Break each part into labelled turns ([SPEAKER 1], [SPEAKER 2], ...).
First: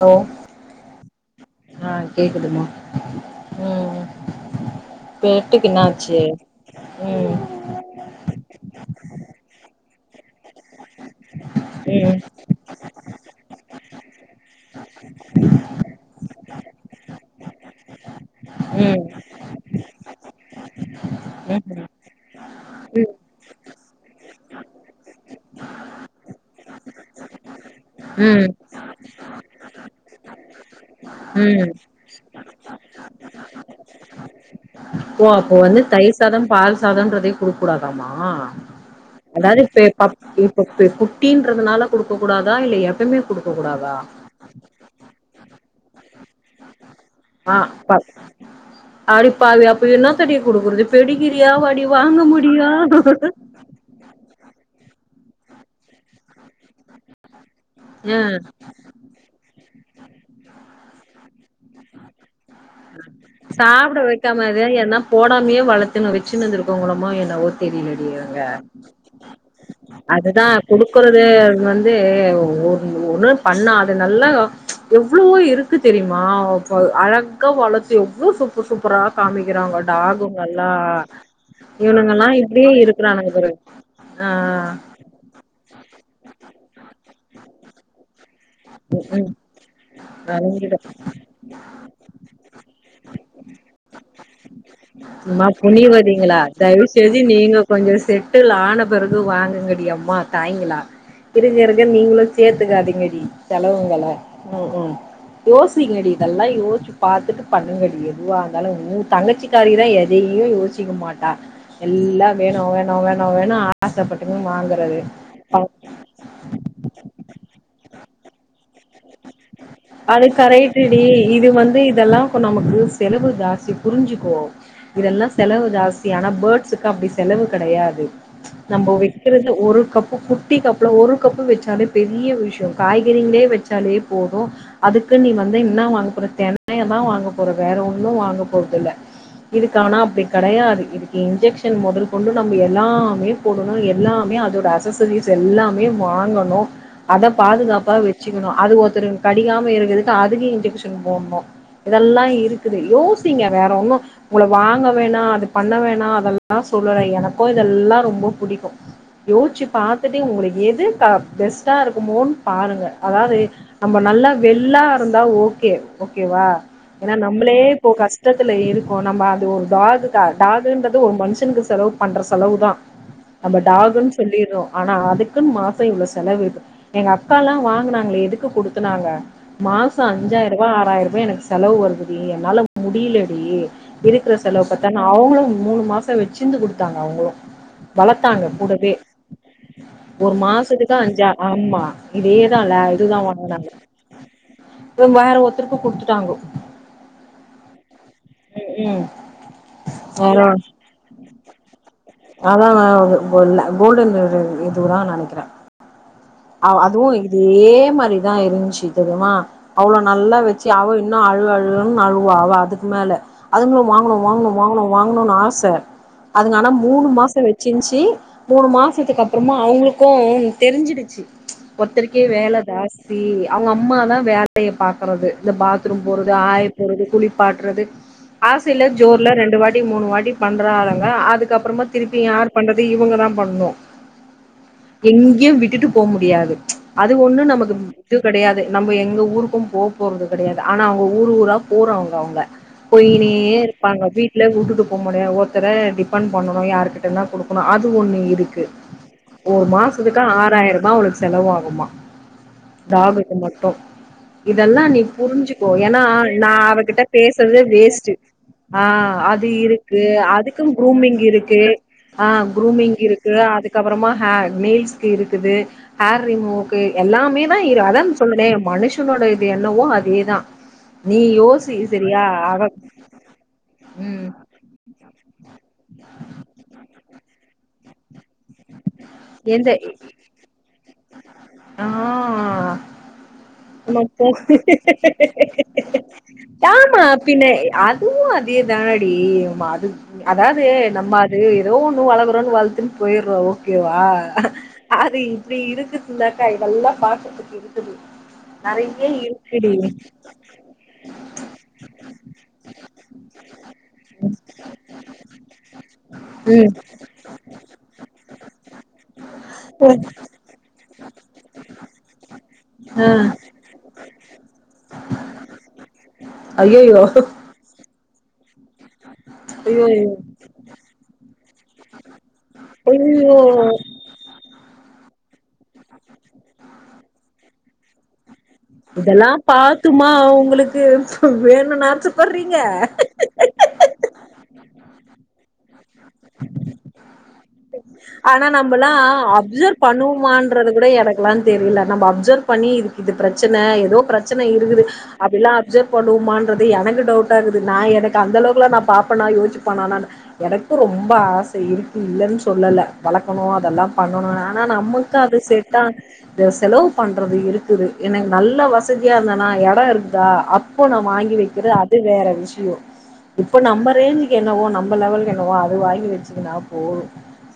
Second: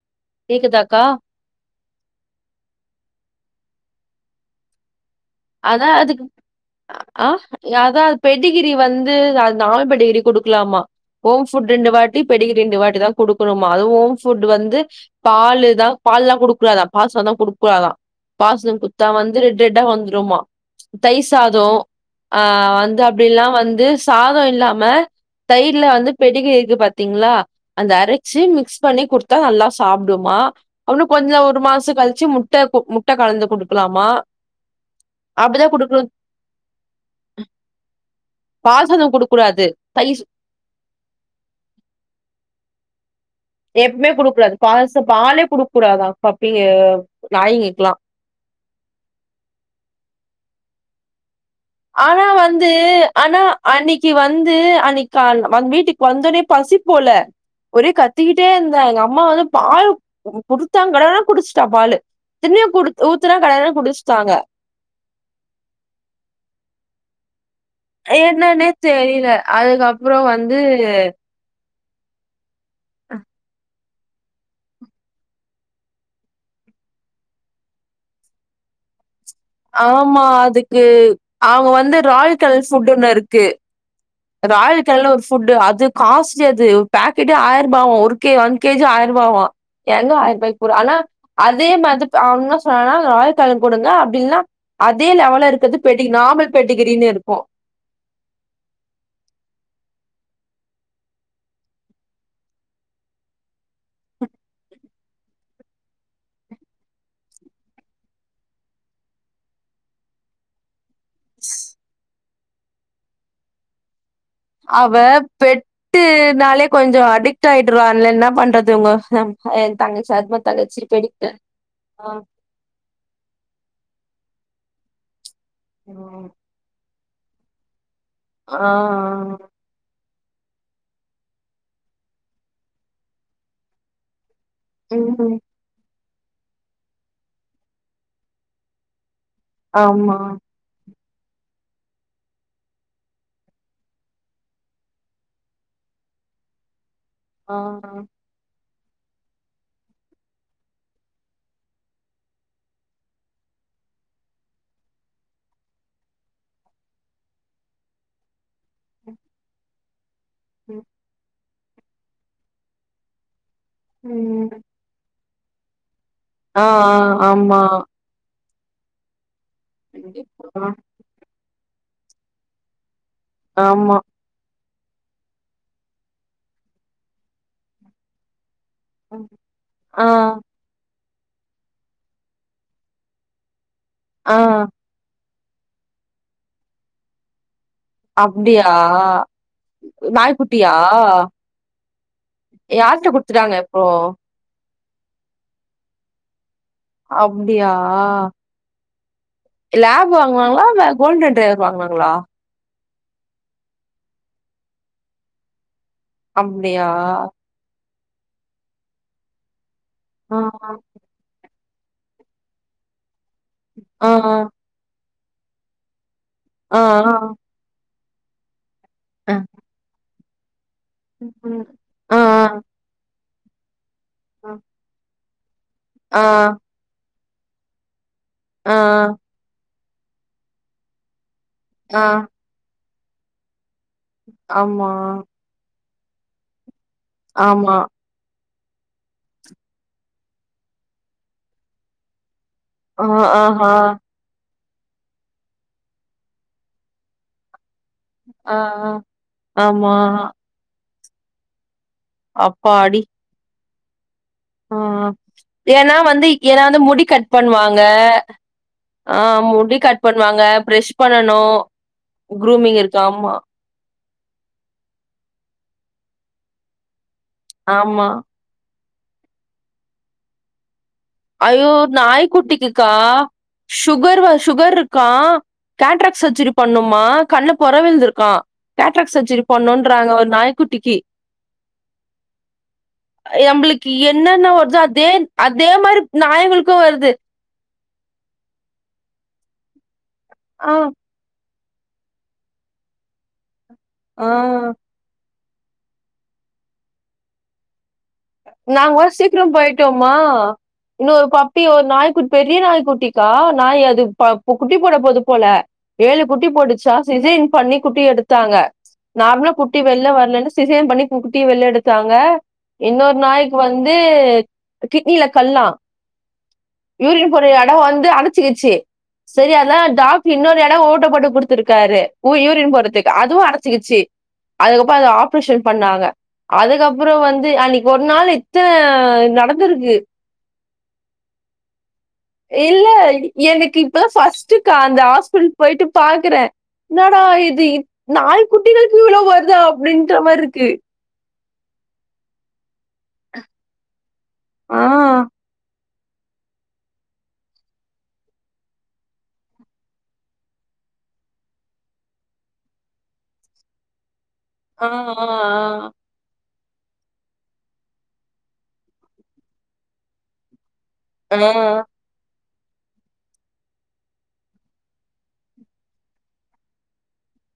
[SPEAKER 1] Low
[SPEAKER 2] கேக்குதாக்கா
[SPEAKER 1] ஆ கேக்குதுமா ம் பேட்டுக்கு என்னாச்சு ம்
[SPEAKER 2] யதாவ்து பெடிகிரி வந்து அது நான் பெடிகிரி குடுக் க்கலாமா ஹோம்ஃபுட் ரெண்டு வாட்டி
[SPEAKER 1] ம்
[SPEAKER 2] பெடிக்கிரி ரெண்டு வாட்டி தா குடுக்கணுமா அதுவும் ஓம் ஃபுட் வந்து பாலு தா பாலெல்லா குடுக்கூடாதா பாசோதா குடுக்குடாதா பாசனம்
[SPEAKER 1] ம் ம்
[SPEAKER 2] குத்தா வந்து ரெட் ரெட்டா வந்துருமா தை சாதோ
[SPEAKER 1] ம்
[SPEAKER 2] ஆ வந்து அப்டி யெல்லா வந்து சாதோ இல்லாம தயிர்ல வந்து பெடிக்கிரி இருக்கு பாத்தீங்களா அந்த அரச்சு
[SPEAKER 1] ம்
[SPEAKER 2] மிக்ஸ் பண்ணி குடுத்தா நல்லா சாப்டுமா அப்புனு கொஞ்சோ ஒரு
[SPEAKER 1] ம்
[SPEAKER 2] மாசோ கழிச்சு முட் முட்ட முட்ட கலந்து குடுக்கலாமா
[SPEAKER 1] ஓ அப்போ
[SPEAKER 2] அப்டிதா
[SPEAKER 1] வந்து
[SPEAKER 2] குடுக்கணு
[SPEAKER 1] தைர் சாதம் பால் சாதம்ன்றதே குடுக்க கூடாதாமா
[SPEAKER 2] பால் சாதம் குடுக்க
[SPEAKER 1] அதாவ்து
[SPEAKER 2] கூடாது
[SPEAKER 1] இப்பே பப்
[SPEAKER 2] தயிர்
[SPEAKER 1] இப்ப குட்டின்றதுனால குடுக்க கூடாதா இல்ல எப்பயுமே குடு
[SPEAKER 2] எப்பவுமே குடுக் கூடாது‌ பால்ச பாலே குடுக்கூடாதா பப்பீங்க
[SPEAKER 1] ஆ பாஸ் அடிப்பாவி அப்ப என்னாத்தடி குடுக்குறது பெடிகிரியாவா
[SPEAKER 2] ஆனா வந்து அனா அன்னீக்கு வந்து அன்னைக்கு கால் வந் வீட்டுக்கு வந்தோடனே பசி போல ஒரே
[SPEAKER 1] ஆ
[SPEAKER 2] கத்திக்கிட்டே இருந்தா எங்க அம்மா வந்து பால் குடுத்தாங்குறே குடிச்சட்டா பால்லு தின்னய குடுத் ஊத்துனா கட கடன்னு குடுஸ்ட்டாங்க
[SPEAKER 1] வேற யார்ன்னா போடாமயே வளத்துணு வெச்சுனு இருந்துகோவொங்களமோ என்னவோ தெரியலடி அங்க
[SPEAKER 2] என்னன்னே தெரியல அதுக்கப்புறோ
[SPEAKER 1] அதுதான்
[SPEAKER 2] வந்து
[SPEAKER 1] குடுக்குறது வந் தே ஒரு ஒன்னு பண்ணா நல்லா எவ்ளவோ இருக்கு தெரியுமா அழகா வளத்து எவ்ளோ சூப்பர் சூப்பரா காமிக்கிறாங்கொ
[SPEAKER 2] ஆமா
[SPEAKER 1] டாகுங்க எல்லா
[SPEAKER 2] அதுக்கு அவங்க வந்து
[SPEAKER 1] இவனுங்கல்லா
[SPEAKER 2] ராயல் கலர்
[SPEAKER 1] இப்டியே
[SPEAKER 2] ஃபுட் ஒன்னு
[SPEAKER 1] இருக்குறானுங்க
[SPEAKER 2] இருக்கு
[SPEAKER 1] பாரு ஆ
[SPEAKER 2] ராயல் கிணல்னு ஒரு ஃபுட்டு் அது காஸ்ட்லி அது ஒ பாக்கெட்டே ஆய்ருபாவா ஒரு கே ஒன் கேஜி
[SPEAKER 1] ம்
[SPEAKER 2] ஆயருபாவா எங்க
[SPEAKER 1] ம்
[SPEAKER 2] ஆயருபாய்க்கு போற ஆனா அதே மாதிப் அவுங் இன்ன சொன்னாங்னா [unintelligible] கொடுங்க அப்டில்னா அதே
[SPEAKER 1] அம்மா
[SPEAKER 2] லெவல இருக்கது பெட்டிகி நார்மல் பெட்டிகிரின்னு இருக்கு
[SPEAKER 1] கொஞ்சொ செட்டுல் ஆன பெறகு வாங்குங்கடி அம்மா தாய்ங்களா இருக்க இருக்க நீங்களு சேத்துக்காதிங்கடி செலவுங்கள ம் ம் யோசிங்கடி இதெல்லா யோச்சு பாத்துட்டு பண்ணுங்கடி எதுவா இர்ந்தாலு உ தங்கச்சி காரி தா எதையு யோசிக்க மாட்டா எல்லா வேணு வேணு வேணு வேணு ஆசபட்டுக்குன் வாங்குறது
[SPEAKER 2] ட்டுனாலே கொஞ்சொ அடிக்ட் ஆயிட்றால என்ன பண்றது உங்க என் தங்கச்சி
[SPEAKER 1] அது
[SPEAKER 2] அதுமா தங்கச்சி
[SPEAKER 1] கரைட்டுடி
[SPEAKER 2] பெடிகிரி
[SPEAKER 1] இது வந்து
[SPEAKER 2] ஆ.
[SPEAKER 1] இதெல்லா இப்ப நமக்கு யூஸ் செலவு ஜாஸ்தி புருஞ்சுக்கோ இதெல்லா செலவு ஜாஸ்தியான போர்ட் க்கு அப்புடி செலவு கெடையாது
[SPEAKER 2] ஆ.
[SPEAKER 1] நம்ம வெக்கிறதுல ஒரு கப் குட்டி கப்ல ஒரு கப்பு வச்சாலே பெரிய விஷ்யோ காய்கறிங்ளே வச்சாலே போது அதுக்க் நீ
[SPEAKER 2] ம்.
[SPEAKER 1] வந்து என்ன வாங்க போற தெனையதா வாங்க போற வேற ஒன்னு வாங்க போறதுல்ல இதுக் ஆனா
[SPEAKER 2] ஆமா.
[SPEAKER 1] அப்டி கெடையாது இதுக் இன்ஜெக்ஷன் மொதல் கொண்டு நம்ம எல்லாமே போடணு எல்லாமே அதோட அசசரிஸ் எல்லாமே வாங்கணு அத
[SPEAKER 2] ஆ.
[SPEAKER 1] பாதுகாப்பா வெச்சு கணு அது ஒருத்தருங் கடிக்காம இருக்கதுக்கு அதுக்கு இன்ஜெக்ஷன் போட்ணு இதெல்லா இருக்குது யோசிங்க வேற ஒன்னு உங்கள வாங்க வேணா அது பண்ண வேணா அதெல்லா சொல்லல எனக்கு இதெல்லா ரொம்ப புடிக்கு யோசிச்சு பாத்துட்டு உங்களுக்கு எது பெஸ்ட்டா இருக்குமோன்னு பாருங்க அதாது நம்ம நல்லா
[SPEAKER 2] ம்.
[SPEAKER 1] வெள்ளா இருந்தா ஓகே ஓகேவா
[SPEAKER 2] ஆ, ஆ.
[SPEAKER 1] ஏன்னா நம்மளே
[SPEAKER 2] ஆமா.
[SPEAKER 1] இப்ப கஸ் டத்துல இருக்கோ நம்ம அது ஒரு டாகு தா
[SPEAKER 2] கண்டிப்பா.
[SPEAKER 1] டாகுன்ற ஒரு மனுஷனுக்கு செலவு பண்ற செலவு தா நம்ம
[SPEAKER 2] ஆமா.
[SPEAKER 1] டாகுன் சொல்லிறோ ஆனா அதுக்குன்னு மாசொ இவ்ளோ செலவிடு எங்க அக்கால்லா வாங்குனாங்ளே எதுக்கு குடு துனாங்க மாசொ
[SPEAKER 2] ஆ
[SPEAKER 1] அஞ்சாய ருபா ஆறாயருபா எனக்கு செலவு வருதுடி என்னால முடியிலடி இருக்குற
[SPEAKER 2] ஆ
[SPEAKER 1] செலவு பத்தா ன்னா அவுங்களு மூனு மாசொ வச்சிர்ந்து குடுத்தாங்க அவுங்களு வளத்தாங்க
[SPEAKER 2] அப்டியா?
[SPEAKER 1] கூடவே ஒரு
[SPEAKER 2] நாய்க்குட்டியா?
[SPEAKER 1] மாசத்துக்கு அஞ்சா ஆமா இதே ல
[SPEAKER 2] யார்ட்ட
[SPEAKER 1] இதுதா
[SPEAKER 2] குடுத்துட்டாங்க இப்போ?
[SPEAKER 1] வாங்குனாங்க வேற ஒருத்தருக்கு குடுத்துட்டாங்கொ
[SPEAKER 2] அப்டியா
[SPEAKER 1] ம்.
[SPEAKER 2] லேப்
[SPEAKER 1] வேற
[SPEAKER 2] வாங்குவாங்ளா இல்ல கோல்டன் டிரைவர் வாங்குனாங்களா
[SPEAKER 1] அதா [unintelligible] கோல்டன் இது இதுதா நெனக்கிறே
[SPEAKER 2] அப்டியா?
[SPEAKER 1] அதுவு இதே மாரிதா இருந்ச்சு தெரிய்மா அவ்ளோ
[SPEAKER 2] ஆ
[SPEAKER 1] நல்லா வெச்சு அவ னு அழு அழுனு அழுவா அவ அதுக்கு மேல அதுங்ளு
[SPEAKER 2] ஆ
[SPEAKER 1] வாங்குனு வாங்குனு வாங்குனு வாங்ணுனு ஆச அதுங்க ஆனா
[SPEAKER 2] ஆ
[SPEAKER 1] மூனு
[SPEAKER 2] ஆ
[SPEAKER 1] மாசொ வச்சிர்ந்ச்சி மூனு மா சத்துக்கு
[SPEAKER 2] அ.
[SPEAKER 1] அப்பறமா அவுங்ளுக்கு தெரிஞ்சிடுச்சு
[SPEAKER 2] ம். ஆ
[SPEAKER 1] ஒர்த்தர்க்கே வேல ஜாஸ்தி அவுங்க அம்மா தா வேலைய பாக்குறது இந்த பாத்ரூம்
[SPEAKER 2] ஆ ஆ
[SPEAKER 1] போறது ஆயி போறது குளிப்பாட்றது
[SPEAKER 2] ஆ
[SPEAKER 1] ஆசைல ஜோர்ல ரெண்டு வாட்டி மூனு வாட்டி பண்ற ஆளுங்க அதுக் கப்றமா
[SPEAKER 2] ஆ
[SPEAKER 1] திருப்பி யார் பண்றது இவுங்க தா பண்ணனு
[SPEAKER 2] ஆமா
[SPEAKER 1] எங்கயு விட்டு போ முடியாது அது ஒண்ணு
[SPEAKER 2] ஆமா.
[SPEAKER 1] நமக்கு இது கடையாது நம்ம எங்க ஊருக்கோ போ போறது கெடையாது ஆனா அவுங்க ஊரு ஊரா போறவங்க அவுங்க
[SPEAKER 2] ஆ
[SPEAKER 1] போயினே
[SPEAKER 2] ஆஹா
[SPEAKER 1] இருப்பாங்க வீட்ல வுட்டுட்டு போ முடியாது ஒருத்தர டிபெண்ட் பண்ணணோ யார்கிட்டதா குடுக் அது ஒண்ணு
[SPEAKER 2] ஆ
[SPEAKER 1] இருக்கு
[SPEAKER 2] ஆ
[SPEAKER 1] ஒரு
[SPEAKER 2] ஆமா
[SPEAKER 1] மாசத்துக்கு ஆறாயிரபா அவளுக்கு செலவாகுமா
[SPEAKER 2] அப்பாடி
[SPEAKER 1] இங்க மட்டு
[SPEAKER 2] ஆ
[SPEAKER 1] இதெல்லா நீ புரிஞ்சுக்கோ ஏன்னா
[SPEAKER 2] வந்து
[SPEAKER 1] நா
[SPEAKER 2] ஏன்னா வந்து
[SPEAKER 1] அவகிட்ட
[SPEAKER 2] முடி கட்
[SPEAKER 1] பேசுறதே
[SPEAKER 2] பண்ணுவாங்க.
[SPEAKER 1] வேஸ்ட்டு ஆ அது
[SPEAKER 2] முடி
[SPEAKER 1] இருக்கு
[SPEAKER 2] கட் பண்ணுவாங்க,
[SPEAKER 1] அதுக்கு
[SPEAKER 2] பிரஷ்
[SPEAKER 1] குரூமிங்
[SPEAKER 2] பண்ணணு
[SPEAKER 1] இருக்கு ஆ குரூமிங் இருக்கு அதுக் கப்பறமா ஹே நெயில்ஸ்கு இருக்குது ஹேர் ரிமூவுக்கு எல்லாமே அதா இரு
[SPEAKER 2] ஆமா
[SPEAKER 1] அதான் சொன்னனே மனுஷனோட இது என்னவோ அதேதா நீ
[SPEAKER 2] ஐயோ
[SPEAKER 1] யோசி சரியா அவ
[SPEAKER 2] நாய்க்குட்டிக்குக்கா சுகர்
[SPEAKER 1] ம்
[SPEAKER 2] சுகர் இருக்கா கேட்ராக் சர்ஜரி பண்ணுமா கண்ணு பொறவிழுந்துருக்கா கேட்ராக் சர்ஜரி
[SPEAKER 1] எந்த
[SPEAKER 2] பண்ணோன்றாங்க ஒரு நாய்க்குட்டிக்கு
[SPEAKER 1] ஆ
[SPEAKER 2] நம்புளுக்கு
[SPEAKER 1] நம்ம
[SPEAKER 2] என்னன்னா வருதோ அதே அதே மாரி நாய்களுக்கு
[SPEAKER 1] பாமா
[SPEAKER 2] வருது
[SPEAKER 1] பின்ன அதுவு அதே தானடி அது அதாவது
[SPEAKER 2] ஆ
[SPEAKER 1] நம்ம அது ஏதோ ஒண்ணு வளக்குறோன்னு வளத்துன்னு போய்ட்றோ ஓகேவா
[SPEAKER 2] ஆ
[SPEAKER 1] அது இப்டி இருக்குதுனன்னாக்கா இதெல்லா பாத்துக்குட்ருக்குது
[SPEAKER 2] நாங்க சீக்ரோ போய்ட்டோமா இன்னோரு பப்பி ஒரு நாய்க்குட்டி பெரிய நாய்குட்டிக்கா நாய் அது குட்டி போட போது போல ஏழு குட்டி
[SPEAKER 1] ம்
[SPEAKER 2] போட்டுச்சா சிசேரின் பண்ணி குட்டி எடுத்தாங்க நார்மளா குட்டி வெள்ல வரலேன்னு சிசே யன் பண்ணி டூ குட்டிய வெளிய எடுத்தாங்க
[SPEAKER 1] ஆ
[SPEAKER 2] இன்னோரு நாய்க்கு வந்து கிட்னில கல்லா
[SPEAKER 1] ஐயையோ
[SPEAKER 2] யூரின் போற அட எடோ வந்து அடச்சுக்கிச்சி செரி அதா
[SPEAKER 1] ஐயையோ
[SPEAKER 2] டாக்ட்ரு இன்னோரு எடோ ஓட்டப்போட்டு குடுத்துருக்காரு உ யூரின் போறதுக்கு
[SPEAKER 1] ஐயையோ
[SPEAKER 2] அதுவு அடச்சுக்கிச்சி அதுக்கப்புறோ அத ஆப்ரேஷன் பண்ணாங்க அதுக்கப்புறோ வந்து அன்னிக்கி ஒரு நாளு
[SPEAKER 1] இதெல்லா பாத்துமா அவுங்குளுக்கு வேணுனாச்சு
[SPEAKER 2] இல்ல எனக்கு இப்பதா ஃபர்ஸ்ட்டுக்கா அந்த ஹாஸ்பிடல் போயிட்டு பாக்குறே இன்னாடா இது
[SPEAKER 1] ஆனா
[SPEAKER 2] நாய்
[SPEAKER 1] நம்மல்லா
[SPEAKER 2] குட்டிகுளுக்கு இவ்வளோ வருதா அப்டீன்ற மாரி இருக்கு
[SPEAKER 1] லனு தெரில நம்ம அப்சர்வ் பண்ணி இதுக்கு இது பிரச்சன ஏதோ பிரச்சன இருக்குது
[SPEAKER 2] ஆ
[SPEAKER 1] அப்டீலா அப்சர்வ் பண்ணுவோமான்றது எனக்கு டவுட்டாகுது நா எனக்கு அந்தளவுக்குலா நா பாப்பனா யோசிச்பண்ணா நா எனக்கு ரொம்ப ஆச இருக்கு இல்லன்னு சொல்லல வளக்கணோ அதெல்லா பண்ணணோ ஆ னா நமக்கு அது செட்டா து செலவு பண்றது இருக்குது எனக்கு நல்ல வசதியா இருந்தன்னா எடோ இருக்குதா இப்போ நா
[SPEAKER 2] ஆ ஆ
[SPEAKER 1] வாங்கி வெக்கற அது வேற விஷ்யோ இப்ப நம்ப ரேஞ்சுக்கு என்னவோ நம்ப லெவல்க்கு என்னவோ அத வாங்கி வெச்சுகுன்னா போது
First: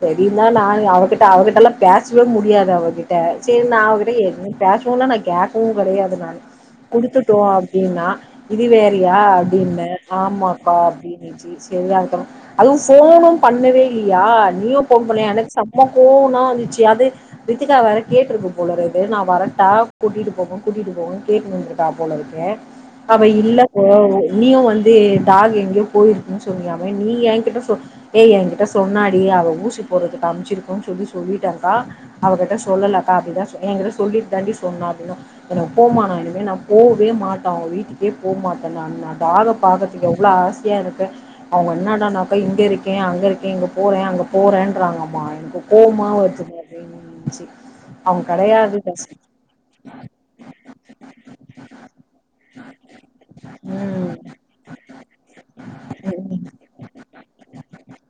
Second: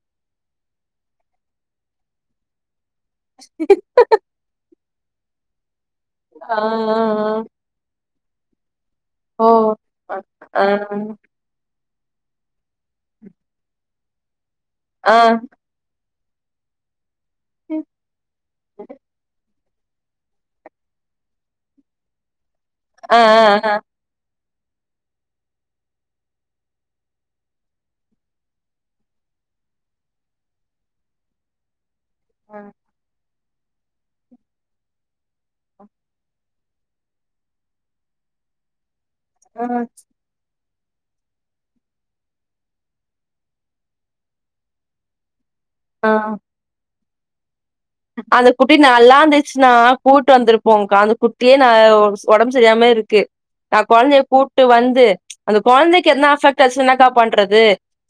[SPEAKER 1] செரிந்தா நா அவகிட்ட அவகிட்டெலா பேசவே முடியாது அவகி ட்ட செரி நா அவ கிட்ட என்ன பேசுவோல நா கேக்கவு கெடையாது நா
[SPEAKER 2] ஆ ஆ
[SPEAKER 1] குடுத்துட்டோ அப்டீன்னா இது வேறயா
[SPEAKER 2] ஓ
[SPEAKER 1] அப்டீன்ன
[SPEAKER 2] அ ஆ
[SPEAKER 1] ஆமாக்கா அப்டீனிச்சு செரி அதுக்கப்றோ அதுவு ஃபோனோ பண்ணவே இல்லீயா நீயு ஃபோன்
[SPEAKER 2] ஆ
[SPEAKER 1] பண்ணல எனக்கு சம்ம கோவனா வந்துச்சு அது ரித்திகா வேர கேட்ருக்கு போலறக்குது நா வர பா கூட்டிட்டு போங்க கூட்டிட்டு போங்கனு கேட்னுந்ருக்கா போல இருக்கு
[SPEAKER 2] ஆ
[SPEAKER 1] அவ இல்ல
[SPEAKER 2] ஆ
[SPEAKER 1] போ நீயு வந்து டாக் எங்கேயோ போயிருக்குன்னு சொன்னியாமே நீ ஏ கிட்ட சொ ஏ எ கிட்ட சொன்னாடி அவ ஊசி போறதுக்கு அம்ச்சிருக்கோன்னு சொல்லி சொல்லிட்டேக்கா அவகிட்ட சொல்லலக்கா அப்டிதா எ கிட்ட சொல்லிட்டு தாண்டி சொன்னா அப்டீனா எனக்கு போமா நா இனிமே நா போவே மாட்டே அவ வீட்டுக்கே போ மாட்டே நா நா டாக் ஆ பாகறக்கு எவ்ள ஆசையா இருக்கு அவங்க என்னடானா அக்கா இங்க இருக்கே அங்க இருக்கே இங்க போறே அங்க போறேன்றாங்கம்மா எனக்கு கோமா
[SPEAKER 2] ஆ
[SPEAKER 1] வருது ரென்ஜூ
[SPEAKER 2] அந்த குட்டி நல்லா இந்துச்சுன்னா கூட்டு வந்திருப்போங்க்கா அந்த குட்டியே ந உடம்பு சரியாம இருக்கு நா
[SPEAKER 1] ம்
[SPEAKER 2] குழந்தைய கூட்டு வந்து ம்ச் அந்த குழந்தைக்கு எதன
[SPEAKER 1] ம்
[SPEAKER 2] அஃபெக்ட் ஆச்சுன்னா க்கா பண்றது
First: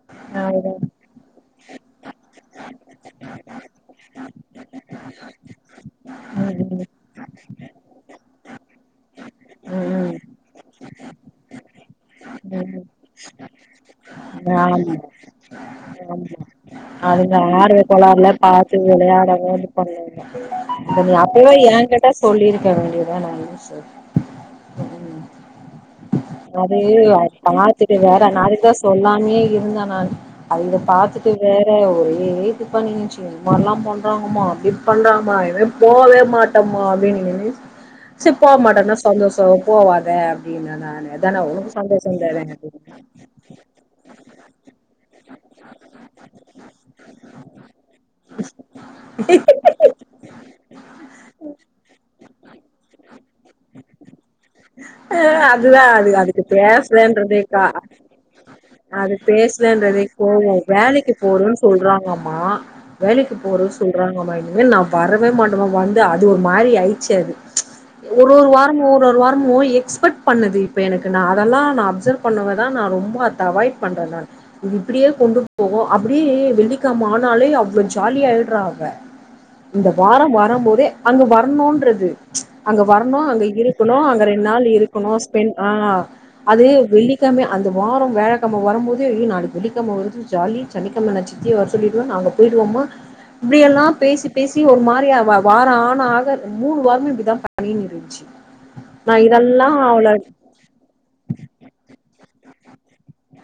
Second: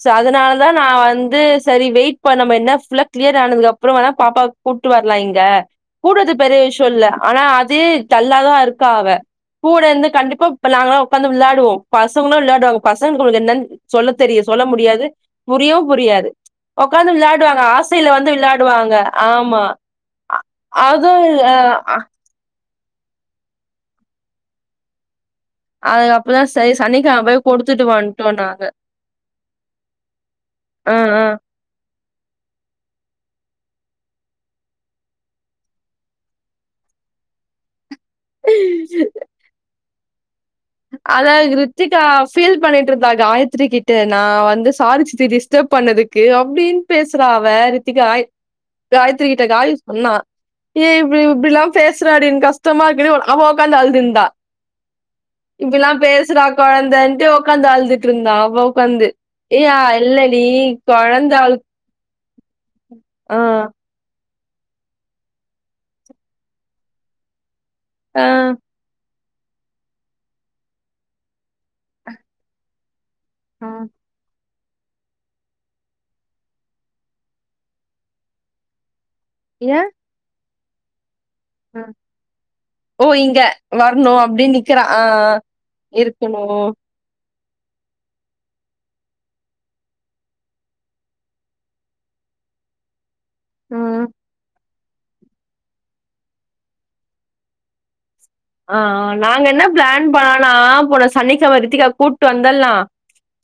[SPEAKER 2] ச அதனால தா நா
[SPEAKER 1] ம்
[SPEAKER 2] வந்து செரி வெயிட் இப்ப நம்ம என்ன ஃபுல்லா க்ளியர் ஆனது அப்புறோ வென பாப்பா கூட்டு வரலா இங்க கூடுறது பெரிய
[SPEAKER 1] ம்
[SPEAKER 2] விஷய இல்ல ஆனா அது டல்லாதா இருக்கா அவ கூட இந்து
[SPEAKER 1] ம்
[SPEAKER 2] கண்டிப்பா இப்ப நாங்களா உக்காந்து விளாடுவோ பசங்களு விளையாடுவாங்க
[SPEAKER 1] ம்
[SPEAKER 2] பசங்களுக்கு என்னனு சொல்ல தெரியு சொல்ல
[SPEAKER 1] ஆமா
[SPEAKER 2] முடியாது புரியவு புரியாது
[SPEAKER 1] ஆமா
[SPEAKER 2] உக்கார்ந்து
[SPEAKER 1] அதுங்க
[SPEAKER 2] விளையாடுவாங்க
[SPEAKER 1] ஆர்வ
[SPEAKER 2] ஆசைய்ல
[SPEAKER 1] கோளாறுல
[SPEAKER 2] வந்து
[SPEAKER 1] பாத்து
[SPEAKER 2] விளையாடுவாங்க ஆ
[SPEAKER 1] விளையாடவு
[SPEAKER 2] ஆமா
[SPEAKER 1] இது பண்ணுங்க
[SPEAKER 2] அதுவு
[SPEAKER 1] சொல்லியிருக்க வேண்டியதான லூசு ம்
[SPEAKER 2] அது அப்பதா சரி
[SPEAKER 1] அது
[SPEAKER 2] சனிக்கிழம போய் குடுத்துட்டு
[SPEAKER 1] மாத்துட்டு வேற
[SPEAKER 2] வந்ட்டோ
[SPEAKER 1] நா
[SPEAKER 2] நாங்க
[SPEAKER 1] வித்யாஸ் எல்லாமே இருந்தே நான் அத இத
[SPEAKER 2] ஆ ஆ
[SPEAKER 1] பாத்துட்டு வேற ஒரே இது பண்ணினுச்சு என்னல்லா பண்றாங்கமா அப்டி பண்றாமா இனிமே போவே மாட்டோமா அப்டின்னு நினு சுப் போ மாட்டேன்னா சந்தோஷ போவாத அப்டின்ன நானு
[SPEAKER 2] அத
[SPEAKER 1] அதான உனக்கு
[SPEAKER 2] ரித்திகா ஃபீல்
[SPEAKER 1] சந்தோஷந்தான
[SPEAKER 2] பண்ணிட்டு இருந்தா காயத்தரி கி ட்டு நா வந்து சாரி சித்தி டிஸ்டர்ப் பண்ணதுக்கு அப்டின் பேசுறா அவ ரித்திகா காயத்ரி கிட்ட காயு சொன்னா ஏ இப்டி இப்டியெல்லா பேசுறாடி எனக்கு கஷ்டமா இருக் அவ ஒக்காந்து அழுது இருந்தா
[SPEAKER 1] அ அதுதா அது அதுக்கு பேசலனு சொல்லிருக்கா
[SPEAKER 2] உக்காந்து அழுதுட்டு இருந்தா அவ உக்காந்து
[SPEAKER 1] அது
[SPEAKER 2] ஏயா
[SPEAKER 1] பேசலன்றதே
[SPEAKER 2] இல்லடி
[SPEAKER 1] கோவ வேலைக்கு
[SPEAKER 2] கொழந்த அழு
[SPEAKER 1] போறோன்னு சொல்றாங்கம்மா வேலைக்கு
[SPEAKER 2] ஆ
[SPEAKER 1] போறோ சொல்றாங்கம்மா இனிமேல் நா வரவே மாட்டோமா வந்து அது ஒரு மாரி ஆயிச்சு அது
[SPEAKER 2] ஆ
[SPEAKER 1] ஒரு ஒரு வாரமு ஒரு ஒரு வாரமு எக்ஸ்பர்ட் பண்ணுது இப்ப எனக்கு நா அதெல்லா நான் அப்சர்வ் பண்ணுவதா நா ரொம்ப அத அவாய்ட் பண்றே நா இது இப்டியே கொண்டு போவு அப்டியே வெள்ளிக்கம ஆனாலே அவ்ள ஜாலியா ஆயிட்றா அவ
[SPEAKER 2] ஏ
[SPEAKER 1] இந்த வார வரும் போதே அங்க வரணுன்றது ம்ச் அங்க
[SPEAKER 2] ஓ
[SPEAKER 1] வரணு
[SPEAKER 2] இங்க
[SPEAKER 1] அங்க இருக்கணு
[SPEAKER 2] வரணு
[SPEAKER 1] அங்க ரெண்டு
[SPEAKER 2] அப்டின்னு
[SPEAKER 1] நாள்
[SPEAKER 2] நிக்கிறா ஆ
[SPEAKER 1] இருக்கணு ஸ்பெண்ட் ஆ
[SPEAKER 2] இருக்கணு
[SPEAKER 1] அது வெள்ளி கிழம அந்த வார வெளக்கிழம வரும்போதே ஏய் நாளிக்கு வெள்ளிகிழம வருது ஜாலி சனிக்கிழம நா சித்திய வர சொல்லிடுவே நாங்க பேய்டுவோம்மா இப்டியெல்லா பேசி பேசி ஒரு மாரி அவ வார ஆன ஆக மூணு வாரமே இப்டிதா பணி நிறுஞ்சி
[SPEAKER 2] ஆஅ நாங்க என்ன பிளான் பண் ணா போன சனிக்கிழம ரித்திகா கூப்பிட்டு வந்தடலா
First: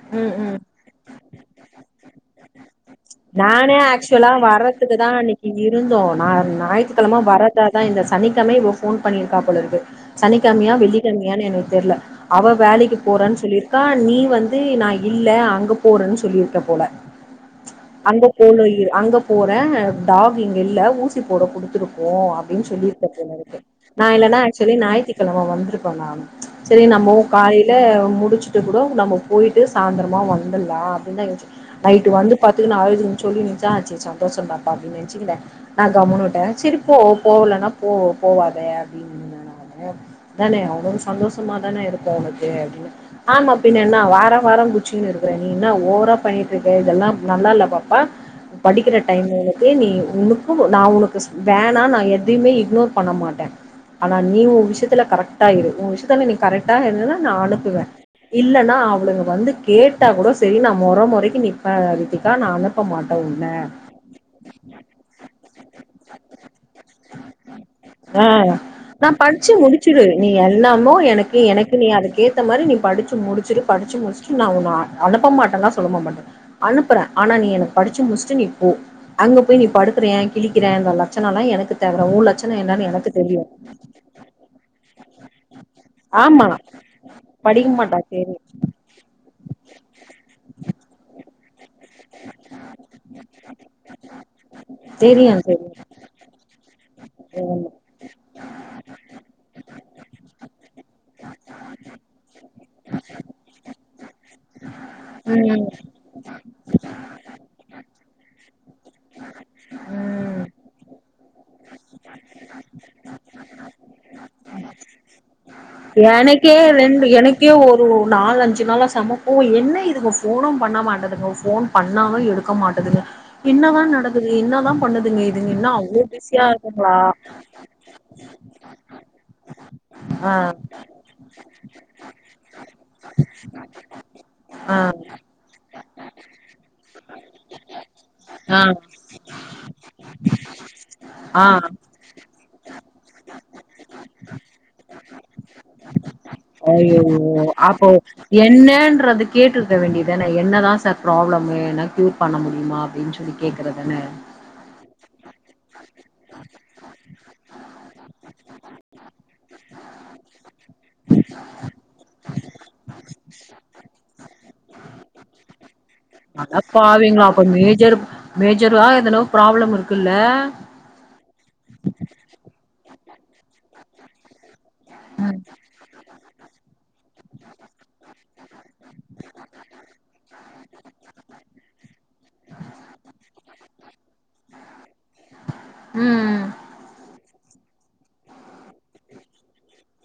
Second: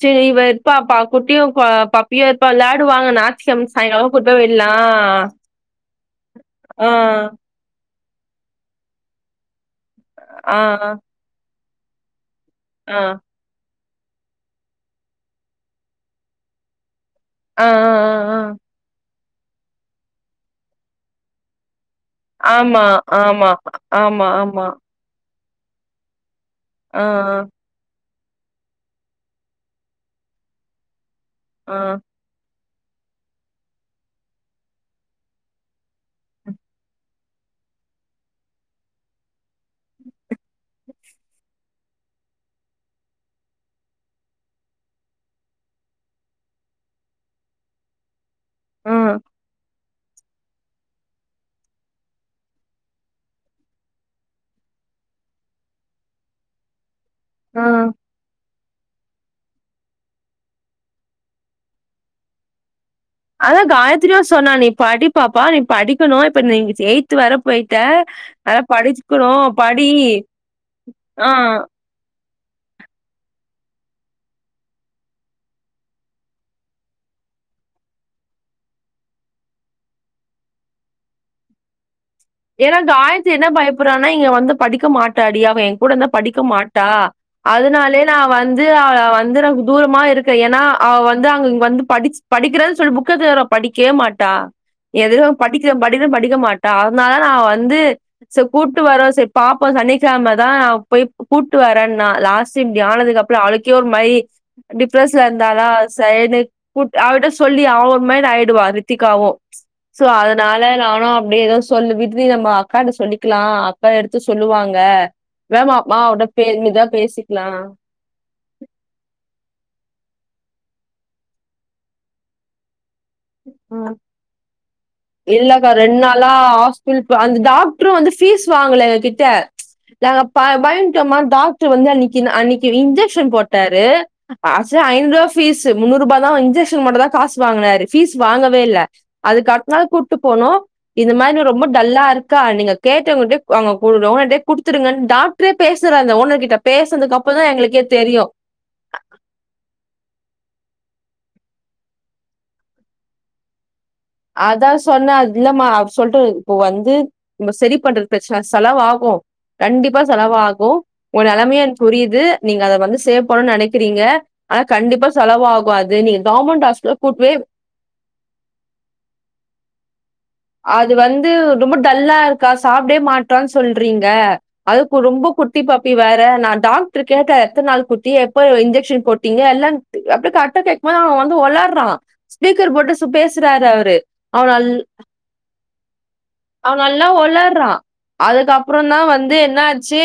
[SPEAKER 2] செரி
[SPEAKER 1] ம் ம்
[SPEAKER 2] இவயிருப்பா பா குட்டியு பா பா பியப்புல விளாடுவாங்க நாத்து கிழம
[SPEAKER 1] நானே
[SPEAKER 2] சாய்ங்காலோ
[SPEAKER 1] ஆக்சுவலா
[SPEAKER 2] கூப்பிட்டு போய் விடலா
[SPEAKER 1] வர்றதுக்கு தா அன்னைக்கு
[SPEAKER 2] ஆ
[SPEAKER 1] டா தா இந்த சனிக்கம்ம இ போன் பண்ணிருக்கா போலருக்கு சனி
[SPEAKER 2] ஆ
[SPEAKER 1] கழமயா வெள்ளிக் கழமயான்னு எனக்கு தெரியல அவ வேலைக்கு
[SPEAKER 2] ஆ
[SPEAKER 1] போறன்னு சொல்லியிருக்கா நீ வந்து நா இல்ல அங்க போறேன்னு சொல்லியிருக்க போல
[SPEAKER 2] ஆ ஆ
[SPEAKER 1] அங்க
[SPEAKER 2] ஆ ஆ
[SPEAKER 1] போலயிரு அங்க போறே டாக் இங்கல்ல ஊசி போட குடுத்துருக் கோ அப்டின்னு
[SPEAKER 2] ஆமா
[SPEAKER 1] சொல்லிருக்க
[SPEAKER 2] ஆமா
[SPEAKER 1] போலருக்கு நா
[SPEAKER 2] ஆமா
[SPEAKER 1] இல்லன்னா
[SPEAKER 2] ஆமா
[SPEAKER 1] ஆக்சுலி ஞாயித்து கிழம வந்திருக்கோ நா செரி
[SPEAKER 2] ஆ
[SPEAKER 1] நம்மோ
[SPEAKER 2] ஆ
[SPEAKER 1] காலை யில முடிச்சுட்டு கூடோ நம்ம போயிட்டு சாயந்திரமா வந்துலா அப்படின்னு தா யோசிச்சு
[SPEAKER 2] ஆ
[SPEAKER 1] நைட் வந்து பாத்து அழுதுன் சொல்லின்ச்சா செரி சந்தோஷோ தா பா அப்டினே நச்சுக்கிறே நா கம்முனு வுட்டே செரி போ போகலன்னா போ போவாதே அப்படின்னு ந தான அவ்ளோ சந்தோஷமா தானே இருக்கூ அவனுக்கு அப்படின்னு ஆமா பின்ன என்ன வாரோ வாரோ குச்சன்னனு இருக்கறே நீன்னா ஓவரா பன்னி இருக்கு இதெல்லா நல்லா இல்ல பாப்பா
[SPEAKER 2] ஆ
[SPEAKER 1] படிக்கிற டைம் நீ உனக்கு நீ [unintelligible] நா உனக்கு வேணா நா எதையுமே இக்னோர் பண்ண மாட்டே ஆனா நீ உ விஷயத்துல கரெக்டா இரு உ விஷத்து நீங்க கரெக்டா இருந்தனா நா
[SPEAKER 2] ஆ
[SPEAKER 1] அனுப்புவே இல்லன்னா அவளுங்க வந்து கேட்டா கூட சரி நா மொற மொறைக்கு க்கு நிற்ப ரித்திகா நானு ப்ப மாட்ட
[SPEAKER 2] அதா காயத்ரினா சொன்னானே நீ படிப்பாப்பா நீ படிக்கணு இப்ப நீ எய்து வர போயிட்ட
[SPEAKER 1] ஆ
[SPEAKER 2] அதா
[SPEAKER 1] நா
[SPEAKER 2] படிச்சுக்கணு
[SPEAKER 1] படிச்சு
[SPEAKER 2] படி
[SPEAKER 1] முடிச்சுடு நீ எல்லாமோ எனக்கு
[SPEAKER 2] ஆ
[SPEAKER 1] எனக்கு நீ அதுக்கே இந்த மாரி நீ படிச்ச முடிச்சுடு படிச்சு முடிச்சுட்டு நா உன அனுப்ப மாட்டேலா சொல்ல மாட்டே அனுப்புறே ஆனா நீ எனக்கு படிச்சு முடிச்சுட்டு நீ போ அங்க போய் நீ படுக்ரியா கிழிக்கிறன்ற லட்சணம்ல்லா எனக்கு தவிர ஒரு லட்ச
[SPEAKER 2] ஏன்னா காயத்து என்ன பயப்படுறானா இங்க வந்து படிக்க மாட்டாடி அவ எ கூட இருந்தா படிக்க
[SPEAKER 1] ஆமா
[SPEAKER 2] மாட்டா
[SPEAKER 1] படிக்க மாட்டா
[SPEAKER 2] அதனாலே நா
[SPEAKER 1] தெரியு
[SPEAKER 2] வந்து அவ வந்து நக்கு தூரமா இருக்கு ஏன்னா அவ வந்து அங்க வந்து படிச் படிக்கிறேன்னு சொல்லி புக்க தேற படிக்க மாட்டா எது
[SPEAKER 1] தெரியு தெரியு
[SPEAKER 2] படிக்க படிக்கிற படிக்க மாட்டா ம்மலா நா வந்து ஷோ கூட்டு வரோ சரி பாப்போ சனிக்கிழம தா நா போய் கூட்டு வரே நா லாஸ்ட்டு இப்டி ஆனது அப்பறோ அழ கயோர் மை டிப்ரெஸ்ல
[SPEAKER 1] ம்
[SPEAKER 2] இருந்தாலாஸ் ஃப்ரைடே கூட் அவட்ட சொல்லி அவ மைண்ட் ஆயிடுவா ரித்திகாவு சோ
[SPEAKER 1] ம்
[SPEAKER 2] அதனால நானு அப்படியேதா சொல்லு விருதி நம்ம அக்காட்ட சொல்லிக்கலா அக்கா எடுத்து சொல்லுவாங்க வேமாமா அவட பே
[SPEAKER 1] எனக்கே
[SPEAKER 2] இதா
[SPEAKER 1] ரெண்டு எனக்கே
[SPEAKER 2] பேசிக்கலாம்
[SPEAKER 1] ஒரு நாலு அஞ்சு நாளா சமப்போ என்ன இதுங்க போனு பண்ண மாட்டதுங்க போன் பண்ணாவு எடுக்க மாட்டதுங்க இன்னாதா
[SPEAKER 2] ம்
[SPEAKER 1] நடக்குது என்னாதா பண்ணுதுங்க இதுங்க
[SPEAKER 2] இல்லக்கா
[SPEAKER 1] இன்ன அவளோ பிஸியா இருக்குங்களா
[SPEAKER 2] அப்பறோ வந்து பீஸ் வாங்கல எங்க கிட்ட நாங்க
[SPEAKER 1] ஆ
[SPEAKER 2] ப பய டோமா டாக்டர் வந்து அன்னைக்கு அன்னைக்கு இன்ஜெக்க்ஷன் போட்டாரு ஆச
[SPEAKER 1] ஆ
[SPEAKER 2] ஐநூபா பீஸ்சு முன்னூரூபா தா இன்க்ஷக்சன் மட்டுந்தா காசு வாங்குனாரு பபீஸ் வாங்கவே
[SPEAKER 1] ஆ
[SPEAKER 2] இல்ல அதுக்கடுத்னாலே கூப்ட்டு போனோ இத மாரி
[SPEAKER 1] ஆ
[SPEAKER 2] ரொம்ப டல்லா இருக் க்கா நீங்க கேட்டவங்கட்ட அவங்க [unintelligible] அப்டடே குடுத்துருங்க டாக்டரே பேசுற ஓன்ன
[SPEAKER 1] அய்யோ அப்போ என்னன்றதுக் கேட்ருக்க வேண்டியதான என்ன தா சார் ப்ராப்ளமு ஏனா க்யூர் பண்ண முடியுமா அப்டின்னு சொல்லி கேக்குறதான
[SPEAKER 2] அதா சொன்னே அது இல்லமா அவ சொல்ட்டு இப்போ வந்து நம்ம சரி பண்றது பிரச்சன செலவாகு கண்டிப்பா செலவாகு ஒரு நெலைமைய எனக் புரியுது நீங்க அத வந்து சேவ் பண்ணுனு நெனைக்கிறீங்க ஆனா கண்டிப்பா செலவாகு அது நீ
[SPEAKER 1] அதா பாவீங்களா அப்ப மேஜர் மேஜர்வா எதுன ப்ராப்ள இருக்குல்ல
[SPEAKER 2] அது வந்து ரொம்ப டல்லா இருக்கா சாப்டே மாட்றான்னு சொல்றீங்க அது கு ரொம்ப
[SPEAKER 1] ம்
[SPEAKER 2] குட்டி பாப்பி வேற நா டாக்டரு கேட்டே எத்தன்னாள் குட்டி எப்ப இன்ஜெக்ச ஷன் போட்டீங்க எல்லா அப்டே கர்ட்டா கேக்கும் போது அவ வந்து ஒளர்றா ஸ்பீக்கர் போட்டு சு பேசுறாரு அவுரு அவு நல்
[SPEAKER 1] ம்
[SPEAKER 2] அவ நல்லா ஒளர்றா அதுக்கப்ரோந்தா வந்து என்னாச்சு